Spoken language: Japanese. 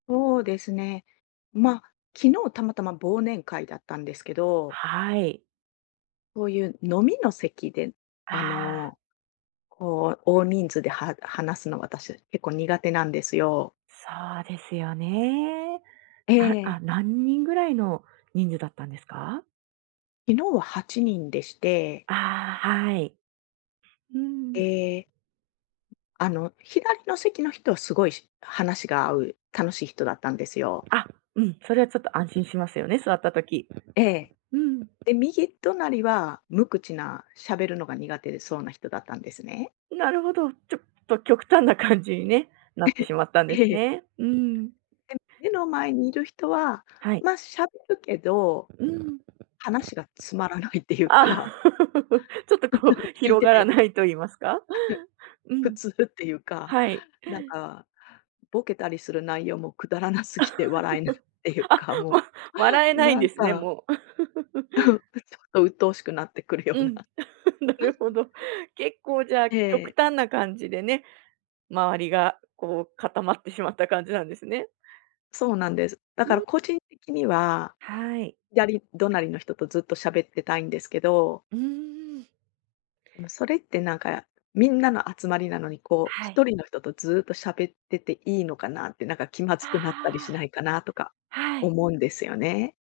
そうですね。ま、昨日たまたま忘年会だったんですけど。はい。そういう飲みの席で、あああ。の、こう、大人数で、は話すのは私結構苦手なんですよ。そうですよね。えあえ。あ、何人ぐらいの人数だったんですか？昨日は8人でして。ああ、はい。うーん。ええ。あの、左の席の人はすごいし話が合う楽しい人だったんですよ。あ、うん、それは、ちょっと、安心しますよね、座った時。ええ。うん。で、右隣は、無口な喋るのが苦手そうな人だったんですね。なるほど、ちょっと、極端な感じにね、なっえてしまったんでへ、すええ。ね。うん。で、目の前にいる人は、はい。ま、喋るけど、うーん。話がつまらないっていうああ。か。ちょっと、こう、聞い広てがらてないと言いますか、う普ん。通っていうか、はい。なんか、ボケたりする内容もくだらなすぎて笑えないってい うあ、か、もわ笑えう、ないんなでんすね、かもう。ちょ っと、うっとうしくなってくるよううな。ん、なうるほん、ん。ど。ん。結構、じゃあ、え極え。端な感じでね、周りが、こう、固まってしまった感じなんですね。そうなんです。だうからん。個人的には、はい。左隣の人とずっと喋ってたいんですけどうーん。でも、それって、なんか、みんなの集まりなのに、こう、はひい。とりの人とずっと喋ってていいのかなって、なんか、気まあずくなったりしないかなとかあ。はい。思うんですよね。